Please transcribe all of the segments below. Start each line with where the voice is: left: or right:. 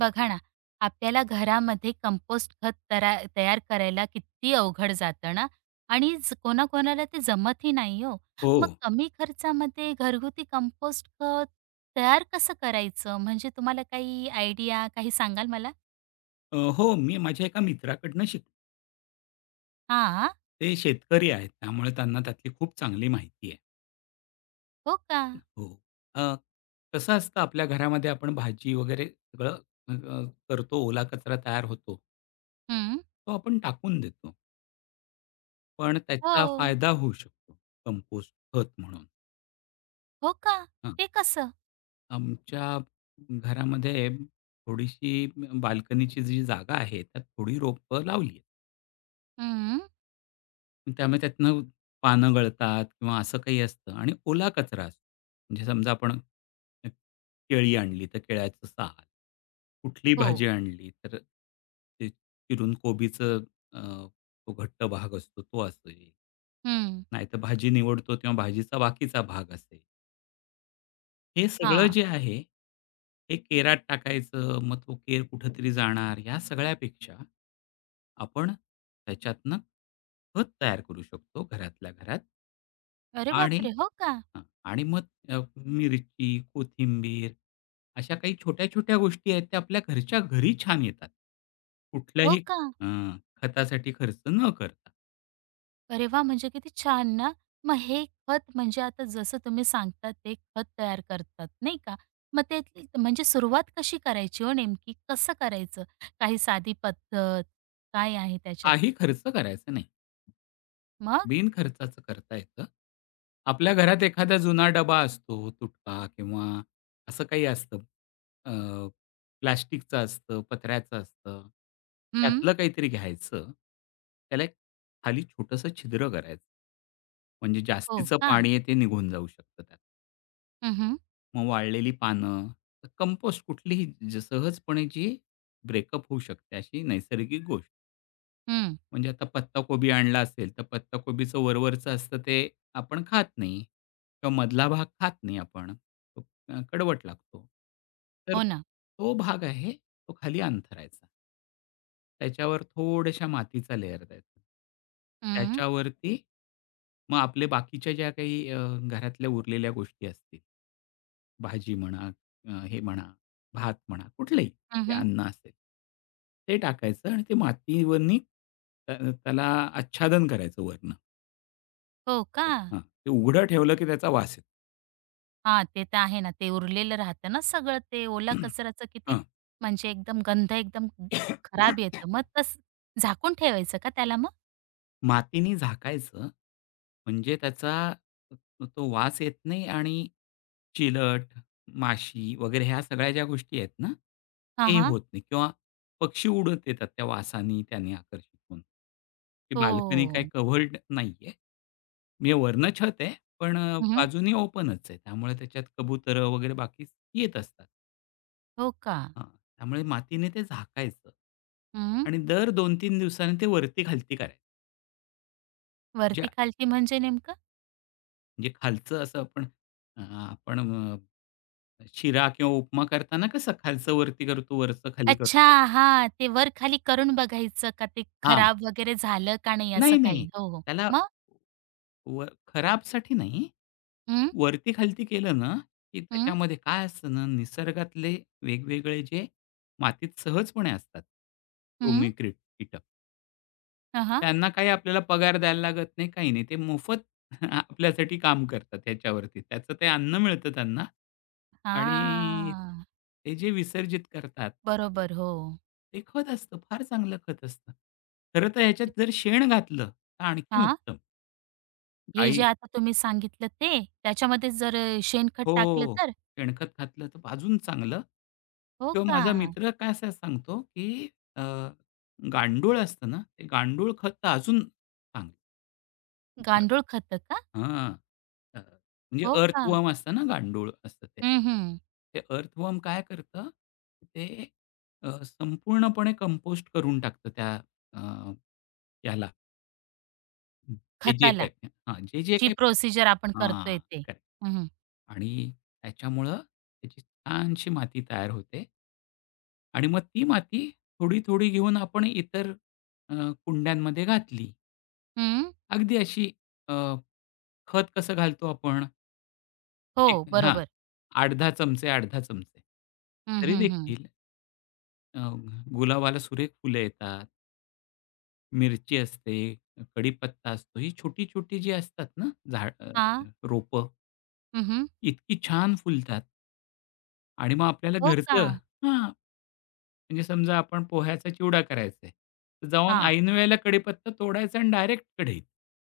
right: बघा ना, आपल्याला घरामध्ये कंपोस्ट खत तयार करायला किती अवघड जातं ना आणि कोणाकोणाला ते जमतही नाही हो.
left: हो.
right: मग कमी खर्चामध्ये घरगुती कंपोस्ट खत तयार कसं करायचं? म्हणजे तुम्हाला काही आयडिया काही सांगाल मला?
left: मी माझ्या एका मित्राकडनं शिकलो.
right: हा,
left: ते शेतकरी आहेत, त्यामुळे त्यांना त्यातली खूप चांगली माहिती आहे.
right: हो का?
left: हो. अ, कसं असतं आपल्या घरामध्ये आपण भाजी वगैरे सगळं अ, अ, करतो, ओला कचरा तयार होतो,
right: हं.
left: तो आपण टाकून देतो. पण त्याचा
right: हो.
left: फायदा होऊ शकतो कंपोस्ट खत म्हणून.
right: हो का?
left: हां.
right: ते कसं?
left: आमच्या घरामध्ये थोडीशी बाल्कनीची जी जागा आहे, त्यात थोडी रोपं लावली आहेत.
right: हं.
left: त्यामुळे त्यातनं पानं गळतात किंवा असं काही असतं आणि ओला कचरा असतो. म्हणजे समजा आपण केळी आणली तर केळ्याचं साल, कुठली
right: हो.
left: भाजी आणली तर ते चिरून कोबीचं अ, तो घट्ट भाग असतो तो असेल.
right: हं.
left: नाहीतर भाजी निवडतो तेव्हा भाजीचा बाकीचा भाग असेल. हे सगळं
right: हां.
left: जे आहे, हे केरात टाकायचं, मग तो केर कुठेतरी जाणार, ह्या सगळ्यापेक्षा आपण त्याच्यातनं खत तयार करू शकतो घरातल्या घरात.
right: अरे
left: आणि
right: बापरे! हो का?
left: हां, आणि मग अ, मिरची, कोथिंबीर अशा काही छोट्या-छोट्या गोष्टी आहेत, त्या आपल्या घरच्या घरी छान येतात.
right: हो
left: कुठल्याही
right: का?
left: अ, खतासाठी खर्च न करता.
right: अरे वाह! म्हणजे किती छान ना. मग हे खत म्हणजे आता जसं तुम्ही सांगतात ते खत तयार करतात, नाही का? मग ते म्हणजे सुरुवात कशी करायची हो नेमकी? कसं करायचं? काही साधी पद्धत काय आहे त्याच्यात?
left: काही खर्च करायचा नाही.
right: मग?
left: बिनखर्चाचं करता येतं. आपल्या घरात एखादा जुना डबा असतो, तुटका किंवा असं काही असतं. अ, प्लास्टिकचं असतं, पत्र्याचं असतं.
right: हं.
left: त्यातलं काहीतरी घ्यायचं. त्याला एक खाली छोटंसं छिद्र करायचं. म्हणजे
right: हो
left: जास्तीचं
right: का?
left: पाणी आहे ते निघून जाऊ शकतं त्यात.
right: हं, हं.
left: मग वाळलेली पानं, कंपोस्ट कुठलीही सहजपणे जी ब्रेकअप होऊ शकते अशी नैसर्गिक गोष्ट. म्हणजे आता पत्ताकोबी आणला असेल, तर पत्ताकोबीचं वरवरचं असतं ते आपण खात नाही किंवा मधला भाग खात नाही आपण. तो कडवट लागतो. तर
right: हो ना.
left: तो भाग आहे, तो खाली अंथरायचा. त्याच्यावर थोड्याशा मातीचा लेयर द्यायचा.
right: हं.
left: त्याच्यावरती मग आपले बाकीच्या ज्या काही घरातल्या उरलेल्या गोष्टी असतील भाजी म्हणा, हे म्हणा, भात म्हणा, कुठलंही ते
right: हं,
left: अन्न असेल, ते टाकायचं आणि ते मातीवरनी त त्याला आच्छादन करायचं वरनं.
right: हो का?
left: हां, ते उघडं ठेवलं की त्याचा वास येतो.
right: हां, ते तर आहे ना. ते उरलेलं राहतं ना सगळं ते ओला कचऱ्याचं किती
left: हां.
right: म्हणजे एकदम गंध एकदम खराब येतं. मग तसं झाकून ठेवायचं का त्याला मग?
left: मातीने झाकायचं, म्हणजे त्याचा तो वास येत नाही आणि चिलट, माशी वगैरे ह्या सगळ्या ज्या गोष्टी आहेत ना,
right: हां,
left: ते
right: हां.
left: होत नाही किंवा पक्षी उडत येतात त्या वासानी त्याने आकर्षित होऊन. ती बाल्कनी काही
right: हो.
left: कव्हर्ड नाहीये. म्हणजे वरनं छत आहे, पण
right: हं,
left: बाजूनी ओपनच आहे. त्यामुळे त्याच्यात कबुतरं वगैरे बाकी येत असतात.
right: हो का?
left: हां, त्यामुळे मातीने ते झाकायचं
right: हं.
left: आणि दर 2-3 दिवसांनी ते वरती-खालती करायचं. म्हणजे
right: वरती खालती म्हणजे नेमकं?
left: म्हणजे खालचं असं आपण शिरा किंवा उपमा करताना कसं खालचं वरती करतो, वरचं खाली
right: अच्छा,
left: करतो.
right: हां. ते वर खाली करून बघायचं का ते
left: हां.
right: खराब वगैरे झालं का नाही
left: नाही,
right: असं काही.
left: नाही.
right: हो, हो.
left: त्याला
right: मग?
left: खराबसाठी नाही.
right: हं,
left: वरती-खालती केलं ना, की
right: हं,
left: त्याच्यामध्ये काय असतं ना, निसर्गातले वेगवेगळे जे मातीत सहजपणे असतात,
right: हं.
left: कृमी, कीटक
right: हां, हां.
left: त्यांना काही आपल्याला पगार द्यायला लागत नाही, काही नाही. ते मोफत आपल्यासाठी काम करतात ह्याच्यावरती. त्याचं ते अन्न मिळतं त्यांना आणि ते जे विसर्जित करतात,
right: बरोबर. हो.
left: ते खत असतं. फार चांगलं खत असतं. खरं तर ह्याच्यात जर शेण घातलं, तर आणखीन
right: हां.
left: उत्तम.
right: हे जे
left: गाई
right: आता तुम्ही सांगितलं ते? त्याच्यामध्ये जर शेणखत टाकलं
left: हो.
right: तर?
left: शेणखत घातलं तर अजून चांगलं.
right: हो
left: किंवा
right: का?
left: माझा मित्र काय असं सांगतो, की अ, गांडूळ असतं ना, ते गांडूळ खत तर अजून चांगलं.
right: गांडूळ खतं का?
left: हां. म्हणजे
right: हो का?
left: अर्थवर्म असतं ना, गांडूळ असतं ते.
right: हं, हं.
left: ते अर्थवर्म काय करतं, ते संपूर्णपणे कंपोस्ट करून टाकतं त्या अ, याला जे जे
right: खताला
left: काही हां, जे जे
right: जी
left: काही
right: प्रोसिजर आपण करतोय
left: हां,
right: ते.
left: करेक्ट.
right: हं, हं.
left: आणि त्याच्यामुळं त्याची छानशी माती तयार होते. आणि मग ती माती थोडी-थोडी घेऊन आपण इतर अ, कुंड्यांमध्ये घातली.
right: हं.
left: अगदी अशी अ, खत कसं घालतो आपण
right: हो,
left: एक हां,
right: बरोबर.
left: 8-10 चमचे, 8-10 चमचे.
right: हं,
left: तरी
right: हं, हं.
left: देखील अ, गुलाबाला सुरेख फुलं येतात, मिरची असते, कढीपत्ता असतो. ही छोटी-छोटी जी असतात ना
right: हां.
left: रोपं,
right: हं, हं.
left: इतकी छान फुलतात. आणि मग आपल्याला
right: हो का?
left: घरचं हां, म्हणजे समजा आपण पोह्याचा चिवडा करायचा आहे. तर जाऊन
right: हां.
left: ऐन वेळेला कढीपत्ता तोडायचा आणि डायरेक्ट कढईत.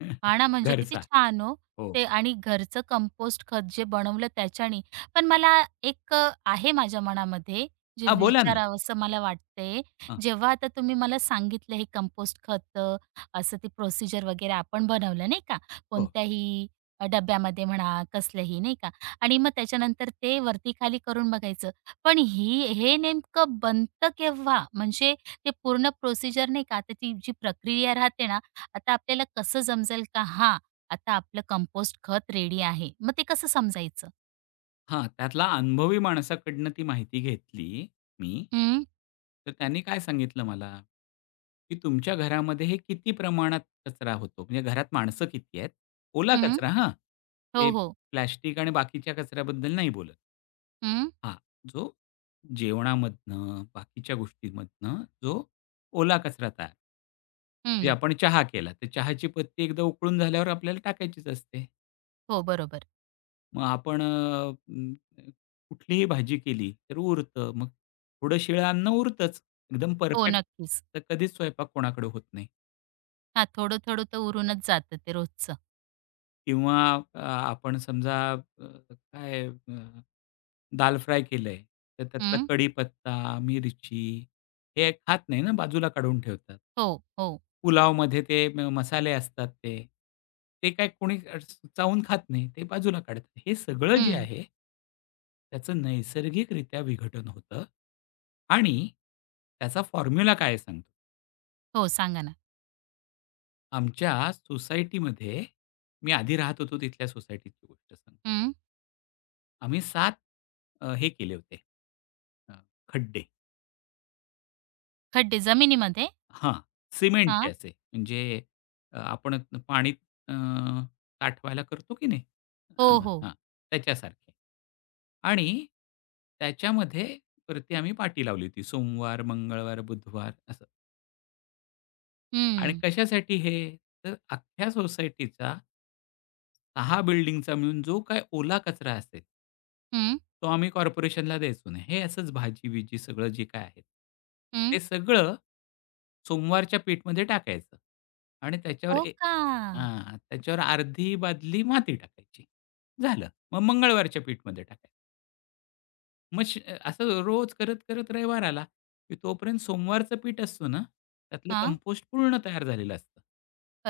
right: हां ना, म्हणजे किती
left: घरचा.
right: छान हो.
left: हो.
right: ते आणि घरचं कंपोस्ट खत जे बनवलं त्याच्याने. पण मला एक आहे माझ्या मनामध्ये जे
left: हां, बोला ना.
right: विचारावसं मला वाटतंय.
left: हां,
right: जेव्हा आता तुम्ही मला सांगितलं हे कंपोस्ट खत असं ती प्रोसिजर वगैरे आपण बनवलं नाही का,
left: हो.
right: कोणत्याही डब्यामध्ये म्हणा कसलंही नाही का आणि मग त्याच्यानंतर ते वरती खाली करून बघायचं. पण ही हे नेमकं बनतं केव्हा? म्हणजे ते पूर्ण प्रोसिजर नाही का, आता ती जी प्रक्रिया राहते ना, आता आपल्याला कसं समजेल का हा आता आपलं कंपोस्ट खत रेडी आहे. मग ते कसं समजायचं?
left: हां, त्यातला अनुभवी माणसाकडनं ती माहिती घेतली मी.
right: हं,
left: तर त्याने काय सांगितलं मला, की तुमच्या घरामध्ये हे किती प्रमाणात कचरा होतो? म्हणजे घरात माणसं किती आहेत? ओला
right: हं.
left: कचरा हां, ते
right: हो, हो.
left: प्लास्टिक आणि बाकीच्या कचऱ्याबद्दल नाही बोलत.
right: हं,
left: हां, जो जेवणामधनं, बाकीच्या गोष्टींमधनं जो ओला कचरा तयार म्हणजे
right: हं.
left: आपण चहा केला, तर चहाची पत्ती एकदा उकळून झाल्यावर आपल्याला टाकायचीच असते.
right: हो, बरोबर.
left: मग अं, कुठलीही भाजी केली तर उरतं. मग थोडं शिळं अन्न उरतंच. एकदम
right: हो,
left: परफेक्ट
right: नक्कीच.
left: तर कधीच स्वयंपाक कोणाकडे होत नाही
right: हां, थोडं-थोडं तर उरूनच जातं ते रोजचं.
left: किंवा आपण समजा अ, काय दाल फ्राय केलंय, तर त्यातला
right: हं.
left: कढीपत्ता, मिरची हे खात नाही ना, बाजूला काढून ठेवतात.
right: हो, हो.
left: पुलावमध्ये ते मसाले असतात ते. ते काय कोणी चावून खात नाही, ते बाजूला काढतात. हे सगळं जे
right: हं.
left: आहे त्याचं नैसर्गिकरित्या विघटन होतं आणि त्याचा फॉर्म्युला काय आहे सांगतो.
right: हो, सांगा ना.
left: आमच्या सोसायटीमध्ये मी आधी राहत होतो तिथल्या सोसायटीची गोष्ट सांगतो.
right: हं.
left: आम्ही 7 हे केले होते, अ, खड्डे.
right: खड्डे जमिनीमध्ये?
left: हां, सिमेंट
right: हां.
left: त्याचे म्हणजे आपण पाणी अ, साठवायला करतो की नाही अ,
right: हो, हो.
left: हां, त्याच्यासारखे आणि त्याच्यामध्ये वरती आम्ही पाटी लावली होती. सोमवार, मंगळवार, बुधवार असं आणि
right: हं.
left: कशासाठी हे? तर अख्ख्या सोसायटीचा 6 बिल्डिंगचा मिळून जो काही ओला कचरा असेल
right: हं,
left: तो आम्ही कॉर्पोरेशनला द्यायचो नाही. हे असंच भाजी-बिजी सगळं जे काय आहे.
right: हं.
left: ते सगळं सोमवारच्या पीठमध्ये टाकायचं आणि त्याच्यावर
right: हो
left: ए
right: का?
left: हां, त्याच्यावर अर्धी बादली माती टाकायची. झालं. मग मंगळवारच्या पीठमध्ये टाकायचं. मग श असं रोज करत, करत रविवार आला, की तोपर्यंत सोमवारचं पीठ असतं ना, त्यातलं
right: हां.
left: कंपोस्ट पूर्ण तयार झालेलं असतं.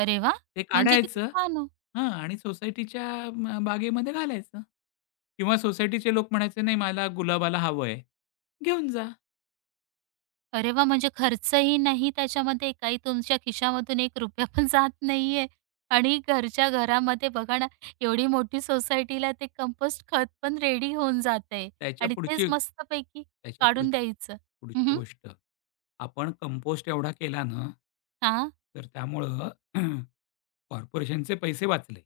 right: अरे वाह!
left: ते
right: म्हणजे किती
left: काढायचं
right: छान हो.
left: हां आणि सोसायटीच्या बागेमध्ये घालायचं किंवा सोसायटीचे लोक म्हणायचे, "नाही मला गुलाबाला हवं आहे." घेऊन जा.
right: अरे वाह! म्हणजे खर्चही नाही त्याच्यामध्ये, काही तुमच्या खिशामधून 1 रुपया पण जात नाहीये आणि घरच्या घरामध्ये बघा ना, एवढी मोठी सोसायटीला ते कंपोस्ट खत पण रेडी होऊन जातंय
left: त्याच्या
right: आणि तेच
left: पुढची
right: मस्तपैकी
left: त्याच्या पुढ
right: काढून द्यायचं. हं,
left: पुढची
right: हं.
left: गोष्ट, आपण कंपोस्ट एवढा केला ना,
right: हां,
left: तर त्यामुळं कॉर्पोरेशनचे पैसे वाचले,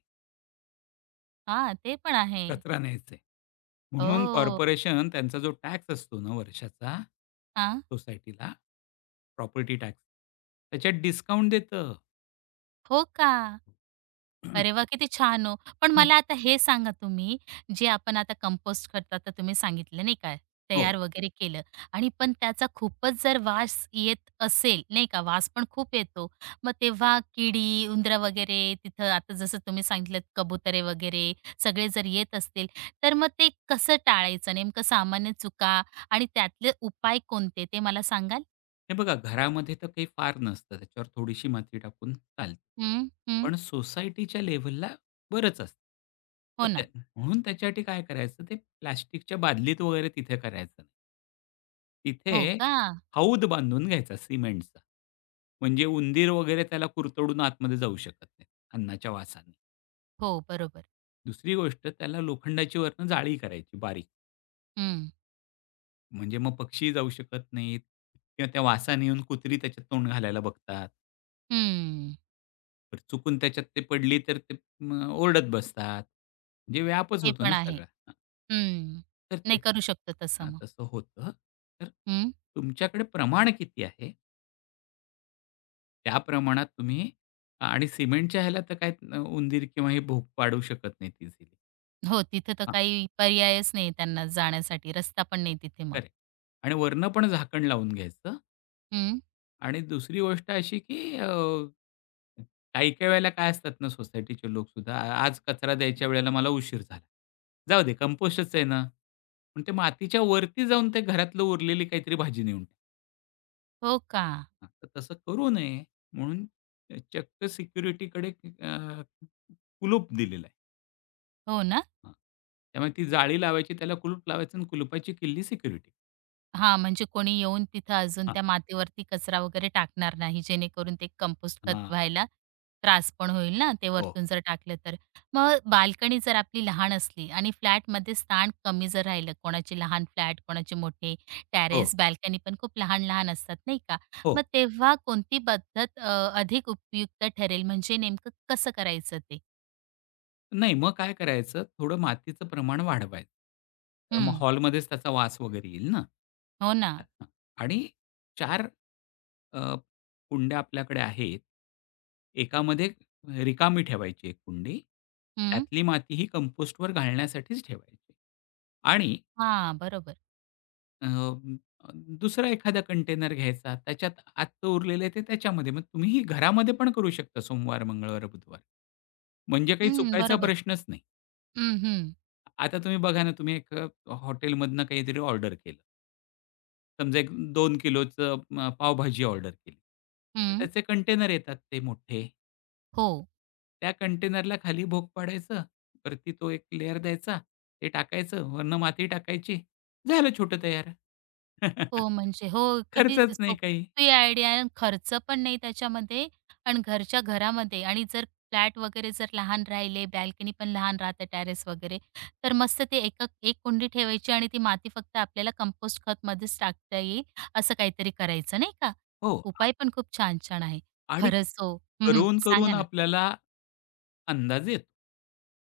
right: हां. ते पण आहे.
left: कचरा न्यायचे. म्हणून
right: ओह!
left: कॉर्पोरेशन त्यांचा जो टॅक्स असतो ना वर्षाचा,
right: हां.
left: सोसायटीला प्रॉपर्टी टॅक्स, त्याच्यात डिस्काउंट देतं.
right: हो का? अरे वाह! किती छान हो. पण मला आता हे सांगा तुम्ही, जे आपण आता कंपोस्ट करतात तर तुम्ही सांगितलं नाही का,
left: हो.
right: तयार वगैरे केलं आणि पण त्याचा खूपच जर वास येत असेल, नाही का, वास पण खूप येतो. मग तेव्हा किडी, उंदरं वगैरे तिथं आता जसं तुम्ही सांगितलं कबुतरे वगैरे सगळे जर येत असतील, तर मग ते कसं टाळायचं? नेमकं सामान्य चुका आणि त्यातले उपाय कोणते ते मला सांगाल?
left: हे बघा घरामध्ये तर काही फार नसतं त्याच्यावर थोडीशी माती टाकून चालते.
right: हं, हं.
left: पण सोसायटीच्या लेव्हलला बरंच असतं. मग
right: हो
left: त्या
right: ना.
left: म्हणून त्याच्यासाठी काय करायचं ते प्लास्टिकच्या बादलीत वगैरे तिथे करायचं नाही. तिथे
right: हो का?
left: हौद बांधून घ्यायचा सिमेंटचा. म्हणजे उंदीर वगैरे त्याला कुरतडून आतमध्ये जाऊ शकत नाही अन्नाच्या वासाने.
right: हो, बरोबर.
left: दुसरी गोष्ट त्याला लोखंडाची वरनं जाळी करायची बारीक.
right: हं,
left: म्हणजे मग पक्षी जाऊ शकत नाहीत किंवा त्या वासाने येऊन कुत्री त्याच्यात तोंड घालायला बघतात.
right: हं.
left: तर चुकून त्याच्यात ते पडली तर ते मग ओरडत बसतात. म्हणजे व्यापच
right: ते
left: होतो
right: पण
left: ना
right: आहे.
left: सगळा. हां.
right: हं.
left: तर
right: नाही करू शकतो तसं मग.
left: तसं होतं. तर
right: हं.
left: तुमच्याकडे प्रमाण किती आहे? त्या प्रमाणात तुम्ही आणि सिमेंटच्या ह्याला तर काय उंदीर किंवा हे भोक पाडू शकत नाहीत इझिली.
right: हो, तिथं तर
left: हां,
right: काही पर्यायच नाही त्यांना जाण्यासाठी. रस्ता पण नाही तिथे मग.
left: करेक्ट. आणि वरनं पण झाकण लावून घ्यायचं
right: हं.
left: आणि दुसरी गोष्ट अशी की काही-काही वेळेला काय असतात ना सोसायटीचे लोकसुद्धा, आज कचरा द्यायच्या वेळेला मला उशीर झाला. जाऊ दे कंपोस्टच आहे ना." पण ते मातीच्या वरती जाऊन ते घरातलं उरलेली काहीतरी भाजी नेऊन टाकतात.
right: हो का?
left: तर तसं करू नये म्हणून चक्क सिक्युरिटीकडे अ, कुलूप दिलेलं आहे.
right: हो ना?
left: हां. त्यामुळे ती जाळी लावायची, त्याला कुलूप लावायचं आणि कुलुपाची किल्ली सिक्युरिटी.
right: हां, म्हणजे कोणी येऊन तिथं अजून
left: हां,
right: त्या मातीवरती कचरा वगैरे टाकणार नाही, जेणेकरून ते कंपोस्ट खत
left: हां.
right: व्हायला त्रास पण होईल ना, ते
left: हो.
right: वरतून जर टाकलं तर. मग बाल्कनी जर आपली लहान असली आणि फ्लॅटमध्ये स्थान कमी जर राहिलं, कोणाचे लहान फ्लॅट, कोणाचे मोठे
left: हो,
right: टॅरेस, बाल्कनी पण खूप लहान-लहान असतात नाही का?
left: हो.
right: मग तेव्हा कोणती पद्धत अधिक उपयुक्त ठरेल, म्हणजे नेमकं कसं करायचं ते?
left: नाही, मग काय करायचं, थोडं मातीचं प्रमाण वाढवायचं. तर
right: हं,
left: मग हॉलमध्येच त्याचा वास वगैरे येईल ना.
right: हो ना.
left: हां. आणि 4 अ, कुंड्या आपल्याकडे आहेत. एकामध्ये रिकामी ठेवायची एक कुंडी.
right: हं,
left: त्यातली माती ही कंपोस्टवर घालण्यासाठीच ठेवायची. आणि
right: हां, बरोबर.
left: अ, दुसरा एखादा कंटेनर घ्यायचा. त्याच्यात आजचं उरलेलं ते त्याच्यामध्ये. मग तुम्ही ही घरामध्ये पण करू शकता सोमवार, मंगळवार, बुधवार. म्हणजे काही
right: हं,
left: चुकायचा
right: बरोबर.
left: प्रश्नच नाही.
right: हं, हं.
left: आता तुम्ही बघा ना, तुम्ही एक हॉटेलमधनं काहीतरी ऑर्डर केलं. समजा एक 2 किलोचं पावभाजी ऑर्डर केली. तर
right: हं,
left: त्याचे कंटेनर येतात ते मोठे.
right: हो.
left: त्या कंटेनरला खाली भोग पाडायचं, वरती तो एक लेयर द्यायचा, ते टाकायचं, वरनं माती टाकायची, झालं छोटं तयार.
right: हो, म्हणजे हो, किती
left: खर्चच नाही काही.
right: सोपी आयडिया आहे आणि खर्च पण नाही त्याच्यामध्ये आणि घरच्या घरामध्ये आणि जर फ्लॅट वगैरे जर लहान राहिले, बॅल्कनी पण लहान राहते टेरेस वगैरे, तर मस्त ते एक एक कुंडी ठेवायची आणि ती माती फक्त आपल्याला कंपोस्ट खतमध्येच टाकता येईल, असं काहीतरी करायचं नाही का?
left: हो.
right: उपाय पण खूप छान-छान आहे.
left: आणि
right: खरंच हो. हं,
left: करून,
right: सांगा
left: करून
right: ना.
left: आपल्याला अंदाज येतो.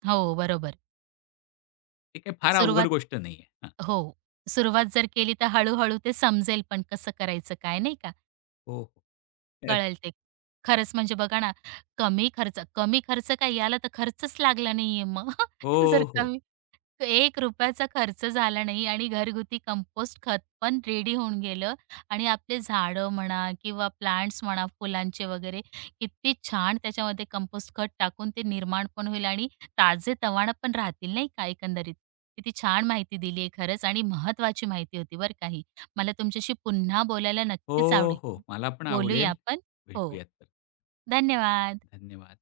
right: हो, बरोबर.
left: ते काही फार अवघड
right: सुरुवात
left: गोष्ट नाहीये. हां.
right: हो, सुरुवात जर केली तर हळू ते समजेल पण कसं करायचं काय नाही का?
left: हो, हो. अ,
right: कळेल ते. खरंच म्हणजे बघा ना, कमी खर्च कमी खर्च काय याला तर खर्चच लागला नाहीये मग.
left: हो,
right: जर
left: हो.
right: कमी एक रुपयाचा खर्च झाला नाही आणि घरगुती कंपोस्ट खत पण रेडी होऊन गेलं आणि आपले झाडं म्हणा किंवा प्लांट्स म्हणा, फुलांचे वगैरे किती छान त्याच्यामध्ये कंपोस्ट खत टाकून ते निर्माण पण होईल आणि ताजेतवानं पण राहतील नाही का एकंदरीत. किती छान माहिती दिली आहे खरंच आणि महत्त्वाची माहिती होती बरं का मला तुमच्याशी पुन्हा बोलायला नक्कीच
left: हो, हो.
right: आवडेल.
left: मला पण
right: बोलूया
left: आवडेल.
right: आपण. हो.
left: भेटूयात.
right: धन्यवाद.
left: धन्यवाद.